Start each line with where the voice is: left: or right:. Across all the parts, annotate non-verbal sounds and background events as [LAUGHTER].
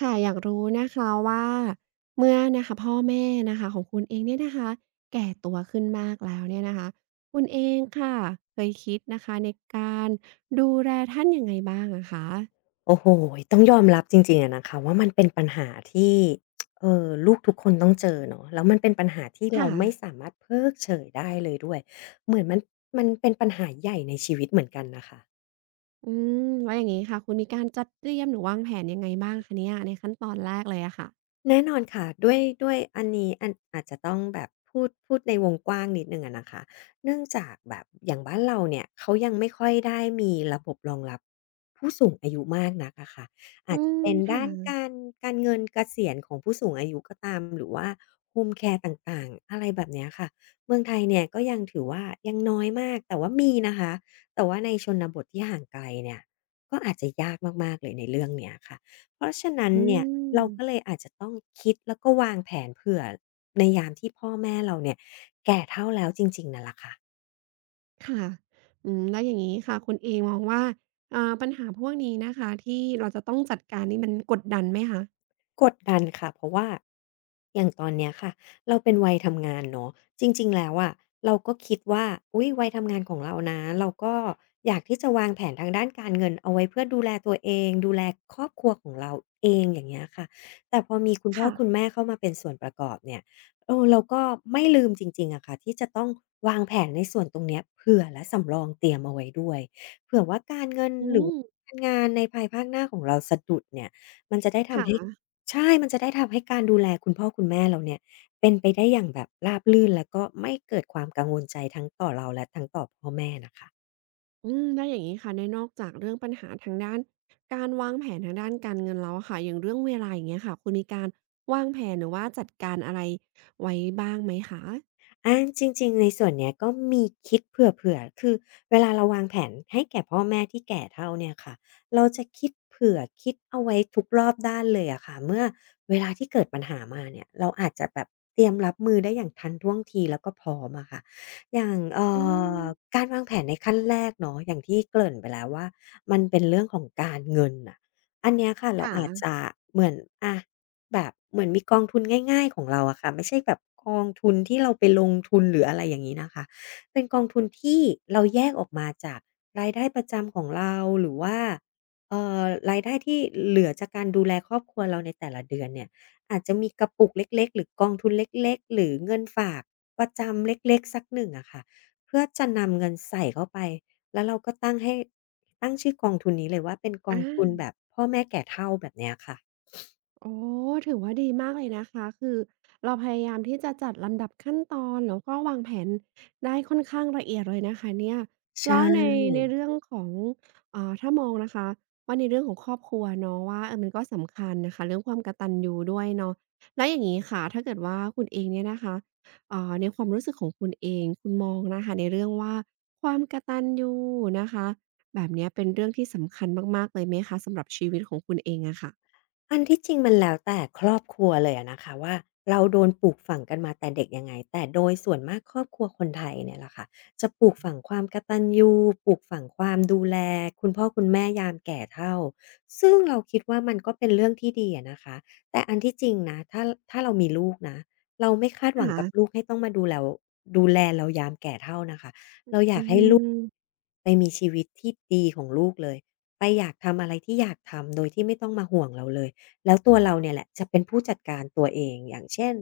right: ค่ะอยากรู้นะคะว่าเมื่อนะคะพ่อแม่นะคะของคุณเองเนี่ยนะคะแก่ตัวขึ้นมากแล้วเนี่ยนะคะคุณเองค่ะเคยคิดนะคะในการดูแลท่านยังไงบ้างอะคะ
left: โอ้โหต้องยอมรับจริงๆอะนะคะว่ามันเป็นปัญหาที่ลูกทุกคนต้องเจอเนาะแล้วมันเป็นปัญหาที่เรา
right: ค่ะ
left: ไม่สามารถเพิกเฉยได้เลยด้วยเหมือนมันเป็นปัญหาใหญ่ในชีวิตเหมือนกันน่ะค่ะ
right: อืมแล้วอย่างงี้ค่ะคุณมีการจัดเตรียมหรือวางแผนยังไงบ้างคะเนี่ยในขั้นตอนแรกเลยอะค่ะ
left: แน่นอนค่ะด้วยอันนี้อาจจะต้องแบบพูดในวงกว้างนิดหนึ่งอะนะคะเนื่องจากแบบอย่างบ้านเราเนี่ยเขายังไม่ค่อยได้มีระบบรองรับผู้สูงอายุมากนักอะค่ะ
right: อื
left: อาจจะ
right: ม
left: เป็นด้าน
right: ค่ะ
left: การเงินเกษียณของผู้สูงอายุก็ตามหรือว่าโฮมแคร์ต่างๆอะไรแบบเนี้ยค่ะเมืองไทยเนี่ยก็ยังถือว่ายังน้อยมากแต่ว่ามีนะคะแต่ว่าในชนบทที่ห่างไกลเนี่ยก็อาจจะยากมากๆเลยในเรื่องเนี้ยค่ะ เพราะฉะนั้น
right: อื
left: เนี่ย
right: ม
left: เราก็เลยอาจจะต้องคิดแล้วก็วางแผนเผื่อในยามที่พ่อแม่เราเนี่ยแก่เฒ่าแล้วจริงๆนั่นแหละค่ะ
right: ค่ะอืมแล้วอย่างงี้ค่ะคุณเองมองว่าปัญหาพวกนี้นะคะที่เราจะต้องจัดการนี่มันกดดันไหมคะ
left: กดดันค่ะเพราะว่าอย่างตอนเนี้ยค่ะเราเป็นวัยทำงานเนาะจริงๆแล้วอะเราก็คิดว่าอุ๊ยวัยทำงานของเรานะเราก็อยากที่จะวางแผนทางด้านการเงินเอาไว้เพื่อดูแลตัวเองดูแลครอบครัวของเราเองอย่างเงี้ยค่ะแต่พอมีคุณพ่อ
right: ค่ะ
left: คุณแม่เข้ามาเป็นส่วนประกอบเนี่ยเออเราก็ไม่ลืมจริงๆอะค่ะที่จะต้องวางแผนในส่วนตรงเนี้ยเผื่อและสำรองเตรียมเอาไว้ด้วยเผื่อว่าการเงิน
right: อื
left: หรือ
right: ม
left: การงานในภายภาคหน้าของเราสะดุดเนี่ยมันจะได้ทำให้
right: ค่ะ
left: ใช่มันจะได้ทำให้การดูแลคุณพ่อคุณแม่เราเนี่ยเป็นไปได้อย่างแบบราบรื่นแล้วก็ไม่เกิดความกังวลใจทั้งต่อเราและทั้งต่อพ่อแม่นะคะ
right: อืมแล้วอย่างงี้ค่ะในนอกจากเรื่องปัญหาทางด้านการวางแผนทางด้านการเงินแล้วอะค่ะ อย่างเรื่องเวลาอย่างเงี้ยค่ะ คุณมีการวางแผนหรือว่าจัดการอะไรไว้บ้างไหมคะ
left: อาจริงๆในส่วนเนี้ยก็มีคิดเผื่อๆคือเวลาเราวางแผนให้แก่พ่อแม่ที่แก่เฒ่าเนี่ยค่ะเราจะคิดเผื่อคิดเอาไว้ทุกรอบด้านเลยอะค่ะเมื่อเวลาที่เกิดปัญหามาเนี่ยเราอาจจะแบบเตรียมรับมือได้อย่างทันท่วงทีแล้วก็พร้อมอะค่ะอย่าง
right: อืม
left: อการวางแผนในขั้นแรกเนาะอย่างที่เกริ่นไปแล้วว่ามันเป็นเรื่องของการเงินน่ะอันเนี้ยค่ะเรา
right: ค่ะ
left: อาจจะเหมือนอา แบบเหมือนมีกองทุนง่ายๆของเราอะค่ะไม่ใช่แบบกองทุนที่เราไปลงทุนหรืออะไรอย่างงี้นะคะเป็นกองทุนที่เราแยกออกมาจากรายได้ประจำของเราหรือว่าเอ่อรายได้ที่เหลือจากการดูแลครอบครัวเราในแต่ละเดือนเนี่ยอาจจะมีกระปุกเล็กๆหรือกองทุนเล็กๆหรือเงินฝากประจำเล็กๆสักหนึ่งอะค่ะเพื่อจะนำเงินใส่เข้าไปแล้วเราก็ตั้งให้ตั้งชื่อกองทุนนี้เลยว่าเป็นกอง
right: อา
left: ทุนแบบพ่อแม่แก่เฒ่าแบบเนี้ยค่ะ
right: โอ้ถือว่าดีมากเลยนะคะ คือเราพยายามที่จะจัดลำดับขั้นตอนแล้วก็วางแผนได้ค่อนข้างละเอียดเลยนะคะเนี่ย
left: ใช่
right: แล้วในเรื่องของถ้ามองนะคะว่าในเรื่องของครอบครัวเนาะว่าเออมันก็สำคัญนะคะเรื่องความกตัญญูด้วยเนาะแล้วอย่างงี้ค่ะถ้าเกิดว่าคุณเองเนี่ยนะคะในความรู้สึกของคุณเองคุณมองนะคะในเรื่องว่าความกตัญญูนะคะแบบเนี้ยเป็นเรื่องที่สำคัญมากๆเลยไหมคะสำหรับชีวิตของคุณเองอะค่ะ
left: อันที่จริงมันแล้วแต่ครอบครัวเลยอะนะคะว่าเราโดนปลูกฝังกันมาแต่เด็กยังไงแต่โดยส่วนมากครอบครัวคนไทยเนี่ยแหละค่ะจะปลูกฝังความกตัญญูปลูกฝังความดูแลคุณพ่อคุณแม่ยามแก่เฒ่าซึ่งเราคิดว่ามันก็เป็นเรื่องที่ดีอะนะคะแต่อันที่จริงนะถ้าเรามีลูกนะเราไม่คาด
right: ค
left: หวังกับลูก
right: ่ะ
left: ให้ต้องมาดูแลเรายามแก่เฒ่านะคะ เราอ
right: อื
left: ยากให้ลูก
right: ม
left: ไปมีชีวิตที่ดีของลูกเลยไปอยากทำอะไรที่อยากทำโดยที่ไม่ต้องมาห่วงเราเลยแล้วตัวเราเนี่ยแหละจะเป็นผู้จัดการตัวเองอย่างเช่น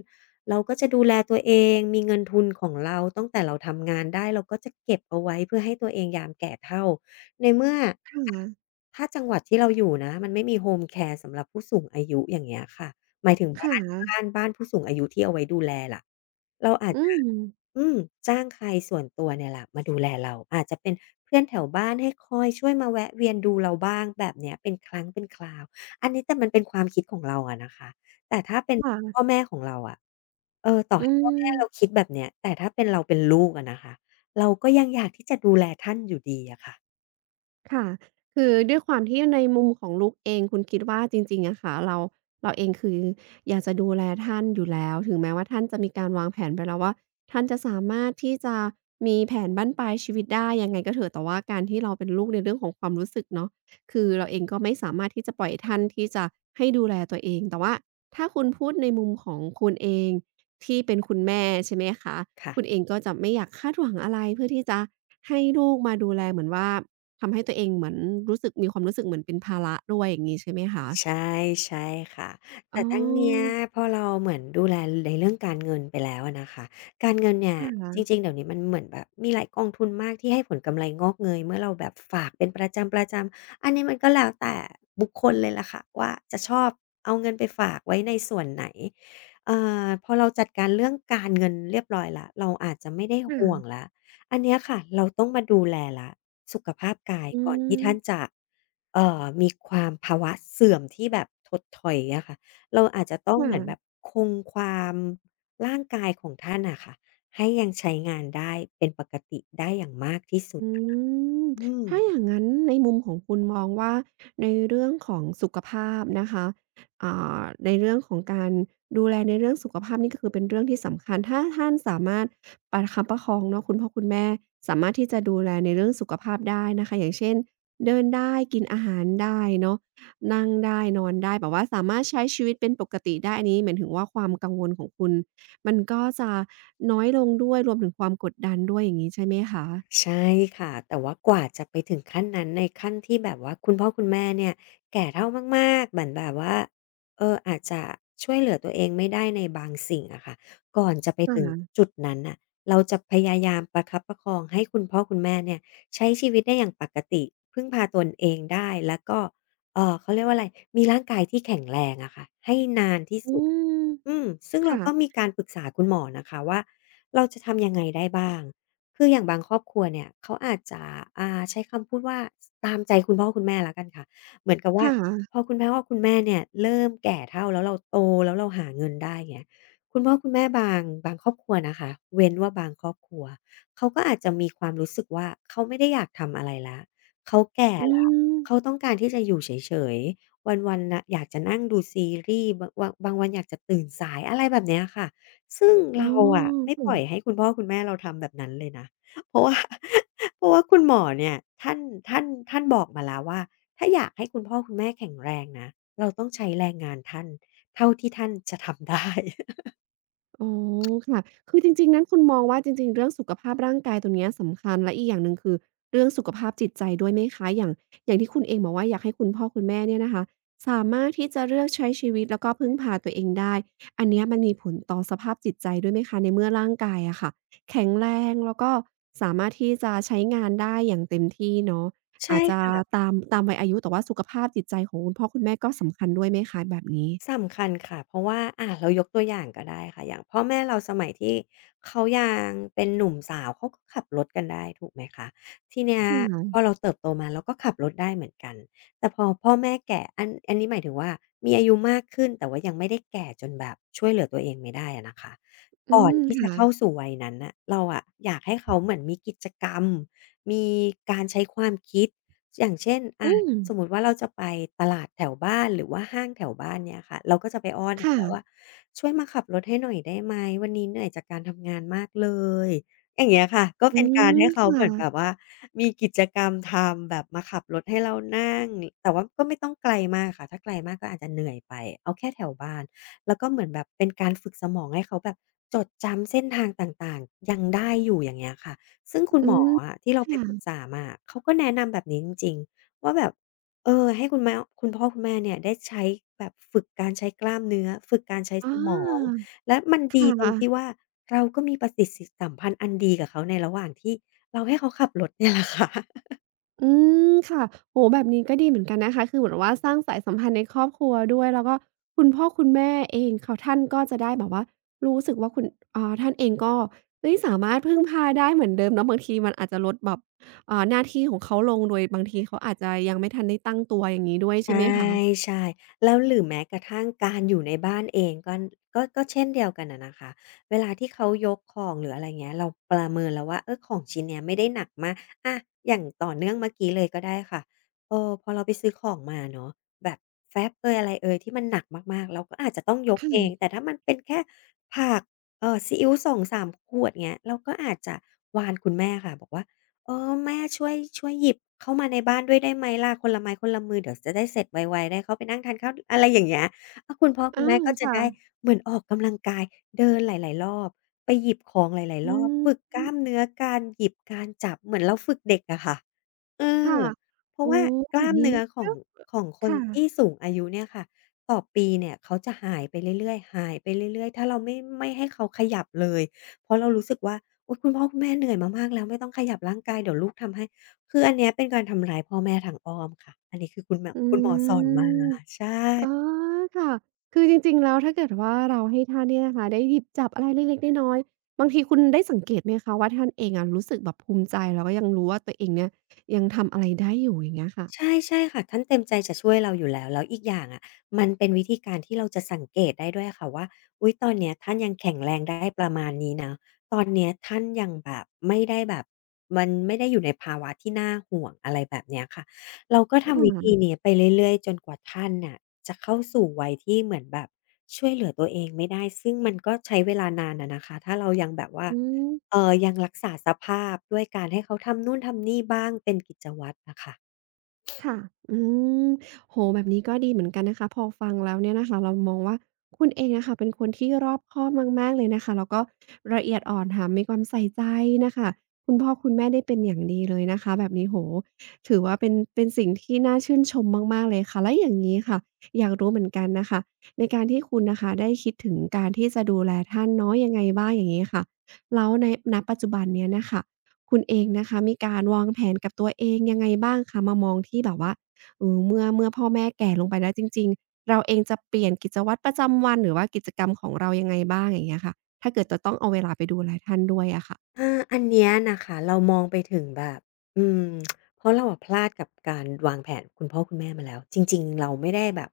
left: เราก็จะดูแลตัวเองมีเงินทุนของเราตั้งแต่เราทำงานได้เราก็จะเก็บเอาไว้เพื่อให้ตัวเองยามแก่เฒ่าในเมื่ออะ
right: ค่ะ
left: ถ้าจังหวัดที่เราอยู่นะมันไม่มีโฮมแคร์สำหรับผู้สูงอายุอย่างเงี้ยค่ะ หมายถึง
right: ค่ะ
left: บ้านผู้สูงอายุที่เอาไว้ดูแลล่ะเราอาจ
right: อื
left: จะ
right: ม
left: อืมจ้างใครส่วนตัวเนี่ยแหละมาดูแลเราอาจจะเป็นเพื่อนแถวบ้านให้คอยช่วยมาแวะเวียนดูเราบ้างแบบเนี้ยเป็นครั้งเป็นคราวอันนี้แต่มันเป็นความคิดของเราอะนะคะแต่ถ้าเป็นพ่
right: ค่ะ
left: อแม่ของเราอะเออต่อ
right: อื
left: ให้พ่อแม่
right: ม
left: เราคิดแบบเนี้ยแต่ถ้าเป็นเราเป็นลูกอะนะคะเราก็ยังอยากที่จะดูแลท่านอยู่ดีอะค่ะ
right: ค่ะ คือด้วยความที่ในมุมของลูกเองคุณคิดว่าจริงๆอะค่ะเราเองคืออยากจะดูแลท่านอยู่แล้วถึงแม้ว่าท่านจะมีการวางแผนไปแล้วว่าท่านจะสามารถที่จะมีแผนบั้นปลายชีวิตได้ยังไงก็เถอะแต่ว่าการที่เราเป็นลูกในเรื่องของความรู้สึกเนาะคือเราเองก็ไม่สามารถที่จะปล่อยท่านที่จะให้ดูแลตัวเองแต่ว่าถ้าคุณพูดในมุมของคุณเองที่เป็นคุณแม่ใช่ไหมคะ
left: ค่ะ
right: คุณเองก็จะไม่อยากคาดหวังอะไรเพื่อที่จะให้ลูกมาดูแลเหมือนว่า ทำให้ตัวเองเหมือนรู้สึกมีความรู้สึกเหมือนเป็นภาระด้วยอย่างงี้ใช่ไหมคะ
left: ใช่ใช่ค่ะ
right: อ๋
left: แต่ทั้งเนี้ย
right: อ
left: พอเราเหมือนดูแลในเรื่องการเงินไปแล้วอะนะคะการเงินเนี่ยจ
right: ค่ะ
left: ริงๆเดี๋ยวนี้มันเหมือนแบบมีหลายกองทุนมากที่ให้ผลกำไรงอกเงยเมื่อเราแบบฝากเป็นประจำๆอันนี้มันก็แล้วแต่บุคคลเลยล่ะค่ะว่าจะชอบเอาเงินไปฝากไว้ในส่วนไหนเอ่พอเราจัดการเรื่องการเงินเรียบร้อยแล้วเราอาจจะไม่ได้ห่วง
right: ค่ะ
left: แล้ว อันเนี้ยค่ะเราต้องมาดูแลละสุขภาพกาย
right: อื
left: ก่อนที่
right: ม
left: ท่านจะมีความภาวะเสื่อมที่แบบถดถอยอะค่ะเราอาจจะต้องเหมือนแบบ
right: ค่ะ
left: คงความร่างกายของท่านน่ะค่ะให้ยังใช้งานได้เป็นปกติได้อย่างมากที่สุด
right: อืม
left: อืม
right: ถ้าอย่างงั้นในมุมของคุณมองว่าในเรื่องของสุขภาพนะคะอ่ในเรื่องของการดูแลในเรื่องสุขภาพนี่ก็คือเป็นเรื่องที่สำคัญถ้าท่านสามารถประคับประคองเนาะคุณพ่อคุณแม่สามารถที่จะดูแลในเรื่องสุขภาพได้นะคะอย่างเช่นเดินได้กินอาหารได้เนาะนั่งได้นอนได้แบบว่าสามารถใช้ชีวิตเป็นปกติได้อันนี้หมายถึงว่าความกังวลของคุณมันก็จะน้อยลงด้วยรวมถึงความกดดันด้วยอย่างงี้ใช่ไหมคะ
left: ใช่ค่ะแต่ว่ากว่าจะไปถึงขั้นนั้นในขั้นที่แบบว่าคุณพ่อคุณแม่เนี่ยแก่เฒ่ามากๆเหมือนแบบว่าเอออาจจะช่วยเหลือตัวเองไม่ได้ในบางสิ่งอะค่ะก่อนจะไป
right: ค่
left: ถึง
right: ะ
left: จุดนั้นน่ะเราจะพยายามประคับประคองให้คุณพ่อคุณแม่เนี่ยใช้ชีวิตได้อย่างปกติพึ่งพาตนเองได้แล้วก็เขาเรียกว่าอะไรมีร่างกายที่แข็งแรงอะค่ะให้นานที่
right: อื
left: สุด
right: ม
left: อืมซึ่งเราก็มี
right: ค่ะ
left: การปรึกษาคุณหมอนะคะว่าเราจะทำยังไงได้บ้างคืออย่างบางครอบครัวเนี่ยเขาอาจจะใช้คำพูดว่าตามใจคุณพ่อคุณแม่แล้วกันค่ะเหมือนกับว่า
right: ค่ะ
left: พอคุณพ่อคุณแม่เนี่ยเริ่มแก่เฒ่าแล้วเราโตแล้วเราหาเงินได้อย่างเงี้ยคุณพ่อคุณแม่บางครอบครัวนะคะเว้นว่าบางครอบครัวเขาก็อาจจะมีความรู้สึกว่าเขาไม่ได้อยากทำอะไรแล้วเขาแก่
right: อื
left: แล้ว
right: ม
left: เขาต้องการที่จะอยู่เฉยๆ วันๆน่ะอยากจะนั่งดูซีรีส์บางวันอยากจะตื่นสายอะไรแบบเนี้ยค่ะซึ่ง
right: อ๋อ
left: เราอะไม่ปล่อย
right: ค่ะ
left: ให้คุณพ่อคุณแม่เราทำแบบนั้นเลยนะเพราะว่า [LAUGHS] เพราะว่าคุณหมอเนี่ยท่านท่านบอกมาแล้วว่าถ้าอยากให้คุณพ่อคุณแม่แข็งแรงนะเราต้องใช้แรงงานท่านเท่าที่ท่านจะทำได้
right: อ๋อค่ะคือจริงๆนั้นคุณมองว่าจริงๆเรื่องสุขภาพร่างกายตรงเนี้ยสำคัญและอีกอย่างหนึ่งคือเรื่องสุขภาพจิตใจด้วยไหมคะอย่างที่คุณเองบอกว่าอยากให้คุณพ่อคุณแม่เนี่ยนะคะสามารถที่จะเลือกใช้ชีวิตแล้วก็พึ่งพาตัวเองได้อันเนี้ยมันมีผลต่อสภาพจิตใจด้วยไหมคะในเมื่อร่างกายอะค่ะแข็งแรงแล้วก็สามารถที่จะใช้งานได้อย่างเต็มที่เนาะ
left: [LAUGHS] ใช่
right: อาจจะ
left: ค่ะ
right: ตามวัยอายุแต่ว่าสุขภาพจิตใจของคุณพ่อคุณแม่ก็สำคัญด้วยไหมคะแบบนี้
left: สำคัญค่ะเพราะว่าเรายกตัวอย่างก็ได้ค่ะอย่างพ่อแม่เราสมัยที่เขายังเป็นหนุ่มสาวเขาก็ขับรถกันได้ถูกไหมคะทีเนี้ย
right: ค่
left: พอ
right: ะ
left: เราเติบโตมาเราก็ขับรถได้เหมือนกันแต่พอพ่อแม่แก่อันนี้หมายถึงว่ามีอายุมากขึ้นแต่ว่ายังไม่ได้แก่จนแบบช่วยเหลือตัวเองไม่ได้อะนะคะ
right: อื
left: ก่อน
right: ม
left: ที่จะเข้า
right: ค่ะ
left: สู่วัยนั้นน่ะเราอะอยากให้เขาเหมือนมีกิจกรรมมีการใช้ความคิด อย่างเช่นอะ
right: อืม
left: สมมุติว่าเราจะไปตลาดแถวบ้านหรือว่าห้างแถวบ้านเนี่ยค่ะเราก็จะไปอ้อนเขาแล้วว่า
right: ค่ะ
left: ช่วยมาขับรถให้หน่อยได้ไหม วันนี้เหนื่อยจากการทำงานมากเลยอย่างเงี้ยค่ะก็
right: อื
left: เป็นการ
right: ม
left: ให้เขาเห
right: ค่ะ
left: มือนแบบว่ามีกิจกรรมทำแบบมาขับรถให้เรานั่งแต่ว่าก็ไม่ต้องไกลมากค่ะถ้าไกลมากก็อาจจะเหนื่อยไปเอาแค่แถวบ้านแล้วก็เหมือนแบบเป็นการฝึกสมองให้เขาแบบจดจำเส้นทางต่างๆยังได้อยู่อย่างเงี้ยค่ะ ซึ่งคุณ
right: อื
left: หมอ
right: ม
left: อะที่เราไปปรึก
right: ค่ะ
left: ษามาเขาก็แนะนำแบบนี้จริงๆว่าแบบเออให้คุณแม่คุณพ่อคุณแม่เนี่ยได้ใช้แบบฝึกการใช้กล้ามเนื้อฝึกการใช้
right: อ
left: สมอง
right: า
left: และมัน
right: ค
left: ดีตรงที่
right: ่ะ
left: ว่าเราก็มีปฏิสิสัมพันธ์อันดีกับเขาในระหว่างที่เราให้เขาขับรถเนี่ยแหละค่ะ
right: อืมค่ะโอ้โฮแบบนี้ก็ดีเหมือนกันนะคะ คือเหมือนว่าสร้างสายสัมพันธ์ในครอบครัวด้วย แล้วก็คุณพ่อคุณแม่เองเขาท่านก็จะได้แบบว่ารู้สึกว่าคุณท่านเองก็เฮ้ยสามารถพึ่งพาได้เหมือนเดิมเนาะบางทีมันอาจจะลดแบบหน้าที่ของเขาลงโดยบางทีเขาอาจจะยังไม่ทันได้ตั้งตัวอย่างงี้ด้วยใช่
left: ใช่
right: ไหมคะ
left: ใช่แล้วหรือแม้กระทั่งการอยู่ในบ้านเองก็ก็เช่นเดียวกันอะนะคะเวลาที่เขายกของหรืออะไรเงี้ยเราประเมินแล้วว่าเออของชิ้นเนี้ยไม่ได้หนักมากอาอย่างต่อเนื่องเมื่อกี้เลยก็ได้ค่ะเออพอเราไปซื้อของมาเนาะแบบแฟ้บเอยอะไรเอยที่มันหนักมากๆเราก็อาจจะต้องยกเอ
right: ค่ะ
left: งแต่ถ้ามันเป็นแค่ผักซีอิ๊ว2-3 ขวดเงี้ยเราก็อาจจะวานคุณแม่ค่ะบอกว่า เออแม่ช่วยหยิบเข้ามาในบ้านด้วยได้ไหมล่ะคนละไม้คนละมือเดี๋ยวจะได้เสร็จไวๆได้เข้าไปนั่งทานข้าวอะไรอย่างเงี้ยคุณพ่อคุณ
right: อา
left: แม่ก็จะ
right: ค่ะ
left: ได้เหมือนออกกำลังกายเดินหลายๆรอบไปหยิบของหลายๆร
right: อื
left: อบฝึก
right: ม
left: กล้ามเนื้อการหยิบการจับเหมือนเราฝึกเด็กอะค่ะเออ
right: ค่ะ
left: เพราะ
right: โอ้
left: ว่าก
right: แบ
left: ล้า
right: บ
left: ม
right: นี้
left: เนื้อของ
right: ก็
left: ของคน
right: ค่ะ
left: ที่สูงอายุเนี่ยค่ะต่อปีเนี่ยเขาจะหายไปเรื่อยๆหายไปเรื่อยๆถ้าเราไม่ให้เขาขยับเลยเพราะเรารู้สึกว่า อุ๊ยคุณพ่อคุณแม่เหนื่อยมามากแล้วไม่ต้องขยับร่างกายเดี๋ยวลูกทำให้คืออันเนี้ยเป็นการทำร้ายพ่อแม่ทางอ้อมค่ะอันนี้คือ
right: อื
left: คุณหมอสอนมา
right: ม
left: ใช่
right: อ๋อค่ะ คือจริงๆ แล้วถ้าเกิดว่าเราให้ท่านเนี่ยนะคะได้หยิบจับอะไรเล็กๆ น้อยๆบางทีคุณได้สังเกตไหมคะว่าท่านเองอะรู้สึกแบบภูมิใจแล้วก็ยังรู้ว่าตัวเองเนี่ยยังทำอะไรได้อยู่อย่างเงี้ยค่ะ
left: ใช่ค่ะท่านเต็มใจจะช่วยเราอยู่แล้วแล้วอีกอย่างอะมันเป็นวิธีการที่เราจะสังเกตได้ด้วยค่ะว่าอุ๊ยตอนเนี้ยท่านยังแข็งแรงได้ประมาณนี้นะตอนเนี้ยท่านยังแบบไม่ได้แบบมันไม่ได้อยู่ในภาวะที่น่าห่วงอะไรแบบเนี้ยค่ะเราก็
right: ค
left: ทำวิธี
right: ่ะ
left: นี้ไปเรื่อยๆจนกว่าท่านน่ะจะเข้าสู่วัยที่เหมือนแบบช่วยเหลือตัวเองไม่ได้ซึ่งมันก็ใช้เวลานานอะนะคะถ้าเรายังแบบว่า
right: อืม
left: ยังรักษาสภาพด้วยการให้เขาทำนู่นทำนี่บ้างเป็นกิจวัตรอะค่ะ
right: ค่ะอืมโอ้โฮแบบนี้ก็ดีเหมือนกันนะคะพอฟังแล้วเนี่ยนะคะเรามองว่าคุณเองอะค่ะเป็นคนที่รอบคอบมากๆเลยนะคะแล้วก็ละเอียดอ่อนแถมมีความใส่ใจน่ะค่ะคุณพ่อคุณแม่ได้เป็นอย่างดีเลยนะคะแบบนี้โอ้โฮถือว่าเป็นสิ่งที่น่าชื่นชมมากๆเลยค่ะแล้วอย่างงี้ค่ะอยากรู้เหมือนกันน่ะค่ะในการที่คุณน่ะค่ะได้คิดถึงการที่จะดูแลท่านเนาะยังไงบ้างอย่างงี้ค่ะแล้วในณปัจจุบันเนี้ยน่ะค่ะ คุณเองนะคะมีการวางแผนกับตัวเองยังไงบ้างคะมามองที่แบบว่าเมื่อพ่อแม่แก่ลงไปแล้วจริงๆเราเองจะเปลี่ยนกิจวัตรประจำวันหรือว่ากิจกรรมของเรายังไงบ้างอย่างเงี้ยค่ะถ้าเกิดจะต้องเอาเวลาไปดูแลท่านด้วยอะค่ะ
left: อันเนี้ยน่ะค่ะเรามองไปถึงแบบอืมเพราะเราอะพลาดกับการวางแผนคุณพ่อคุณแม่มาแล้วจริงๆเราไม่ได้แบบ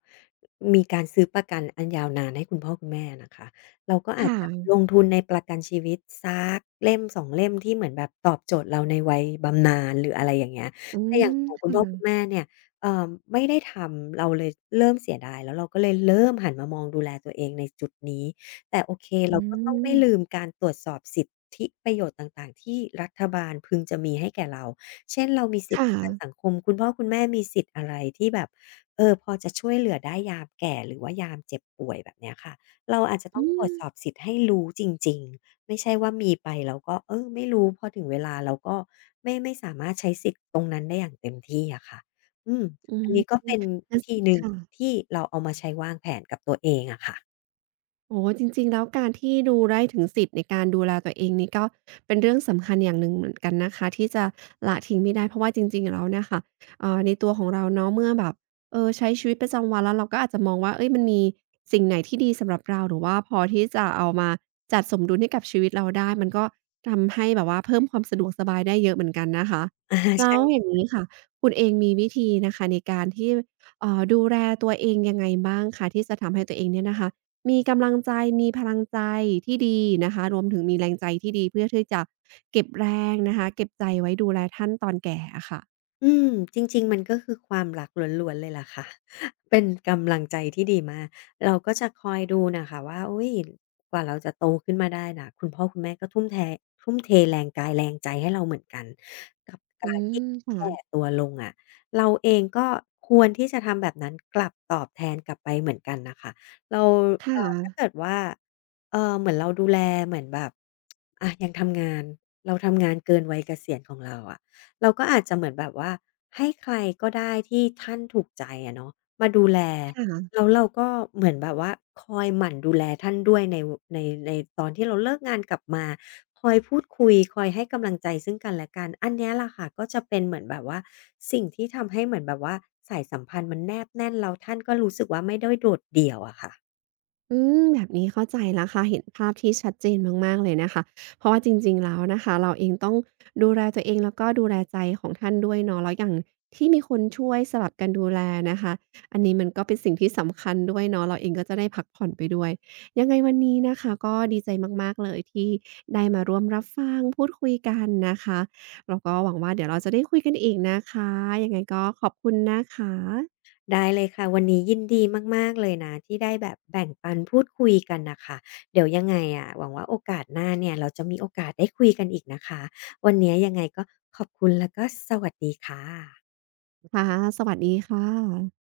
left: มีการซื้อประกันอันยาวนานให้คุณพ่อคุณแม่นะคะเราก็อาจจะล
right: ค่ะ
left: งทุนในประกันชีวิตสักเล่มสองเล่มที่เหมือนแบบตอบโจทย์เราในวัยบำนาญหรืออะไรอย่างเงี้ย
right: อื
left: แต่อย่า
right: ม
left: งของ
right: ค
left: คุณพ่อคุณ
right: ่ะ
left: แม่เนี่ยเอ่อไม่ได้ทำเราเลยเริ่มเสียดายแล้วเราก็เลยเริ่มหันมามองดูแลตัวเองในจุดนี้ แต่โอเค
right: อื
left: เราก็ต้องไม่
right: ม
left: ลืมการตรวจสอบสิทธิประโยชน์ต่างๆที่รัฐบาลพึงจะมีให้แก่เราเช่นเรามีสิทธิ
right: ค่ะ
left: ประกันสังคมคุณพ่อคุณแม่มีสิทธิ์อะไรที่แบบพอจะช่วยเหลือได้ยามแก่หรือว่ายามเจ็บป่วยแบบเนี้ยค่ะเราอาจจะต้อ
right: อื
left: งตรวจ
right: ม
left: สอบสิทธิ์ให้รู้จริงๆไม่ใช่ว่ามีไปแล้วก็เออไม่รู้พอถึงเวลาเราก็ไม่สามารถใช้สิทธิ์ตรงนั้นได้อย่างเต็มที่อะค่ะอืม
right: อื
left: อัน
right: ม
left: นี้ก็เป็น
right: นั่
left: วิ
right: น
left: ธี
right: สิ
left: หนึ่ง
right: ค่ะ
left: ที่เราเอามาใช้วางแผนกับตัวเองอะค่ะ
right: โอ้โฮจริงๆแล้วการที่ดูได้ถึงสิทธิ์ในการดูแลตัวเองนี่ก็เป็นเรื่องสำคัญอย่างหนึ่งเหมือนกันนะคะที่จะละทิ้งไม่ได้เพราะว่าจริงๆแล้วเนี่ยค่ะในตัวของเราเนาะเมื่อแบบเออใช้ชีวิตประจำวันแล้วเราก็อาจจะมองว่าเฮ้ยมันมีสิ่งไหนที่ดีสำหรับเราหรือว่าพอที่จะเอามาจัดสมดุลให้กับชีวิตเราได้มันก็ทำให้แบบว่าเพิ่มความสะดวกสบายได้เยอะเหมือนกันนะคะ
left: [LAUGHS] อา
right: แล้
left: ใช่
right: วอย่างงี้ค่ะคุณเองมีวิธีนะคะในการที่ดูแลตัวเองยังไงบ้างคะที่จะทำให้ตัวเองเนี่ยนะคะ มีกำลังใจมีพลังใจที่ดีนะคะรวมถึงมีแรงใจที่ดีเพื่อที่จะเก็บแรงนะคะเก็บใจไว้ดูแลท่านตอนแก่อะค่ะ
left: อืมจริงๆมันก็คือความรักล้วนๆเลยล่ะค่ะ [LAUGHS] เป็นกำลังใจที่ดีมากเราก็จะคอยดูน่ะค่ะว่าอุ๊ยกว่าเราจะโตขึ้นมาได้น่ะคุณพ่อคุณแม่ก็ทุ่มเทแรงกายแรงใจให้เราเหมือนกันกับ
right: อื
left: การ
right: ม
left: ที่แก่
right: ค่ะ
left: ตัวลงอะเราเองก็ควรที่จะทำแบบนั้นกลับตอบแทนกลับไปเหมือนกันน่ะค่ะเรา
right: ค่ะ
left: ถ้าเกิดว่าเหมือนเราดูแลเหมือนแบบอะยังทำงานเราทำงานเกินวัยเกษียณของเราอะ เราก็อาจจะเหมือนแบบว่าให้ใครก็ได้ที่ท่านถูกใจอะเนาะมาดูแล
right: ค่ะ
left: แล้วเราก็เหมือนแบบว่าคอยหมั่นดูแลท่านด้วยในในตอนที่เราเลิกงานกลับมาคอยพูดคุยคอยให้กำลังใจซึ่งกันและกันอันเนี้ยแหละค่ะก็จะเป็นเหมือนแบบว่าสิ่งที่ทำให้เหมือนแบบว่าสายสัมพันธ์มันแนบแน่นแล้วท่านก็รู้สึกว่าไม่ได้โดดเดี่ยวอะค่ะ
right: อืมแบบนี้เข้าใจแล้วค่ะเห็นภาพที่ชัดเจนมากๆเลยนะคะเพราะว่าจริงๆแล้วนะคะเราเองต้องดูแลตัวเองแล้วก็ดูแลใจของท่านด้วยเนาะแล้วอย่างที่มีคนช่วยสลับกันดูแลนะคะอันนี้มันก็เป็นสิ่งที่สำคัญด้วยเนาะเราเองก็จะได้พักผ่อนไปด้วยยังไงวันนี้นะคะก็ดีใจมากๆเลยที่ได้มาร่วมรับฟังพูดคุยกันนะคะแล้วก็หวังว่าเดี๋ยวเราจะได้คุยกันอีกนะคะยังไงก็ขอบคุณนะคะ
left: ได้เลยค่ะวันนี้ยินดีมากๆเลยนะที่ได้แบบแบ่งปันพูดคุยกันน่ะค่ะเดี๋ยวยังไงอะหวังว่าโอกาสหน้าเนี่ยเราจะมีโอกาสได้คุยกันอีกนะคะวันเนี้ยยังไงก็ขอบคุณแล้วก็สวัสดีค่ะ
right: ค่ะสวัสดีค่ะ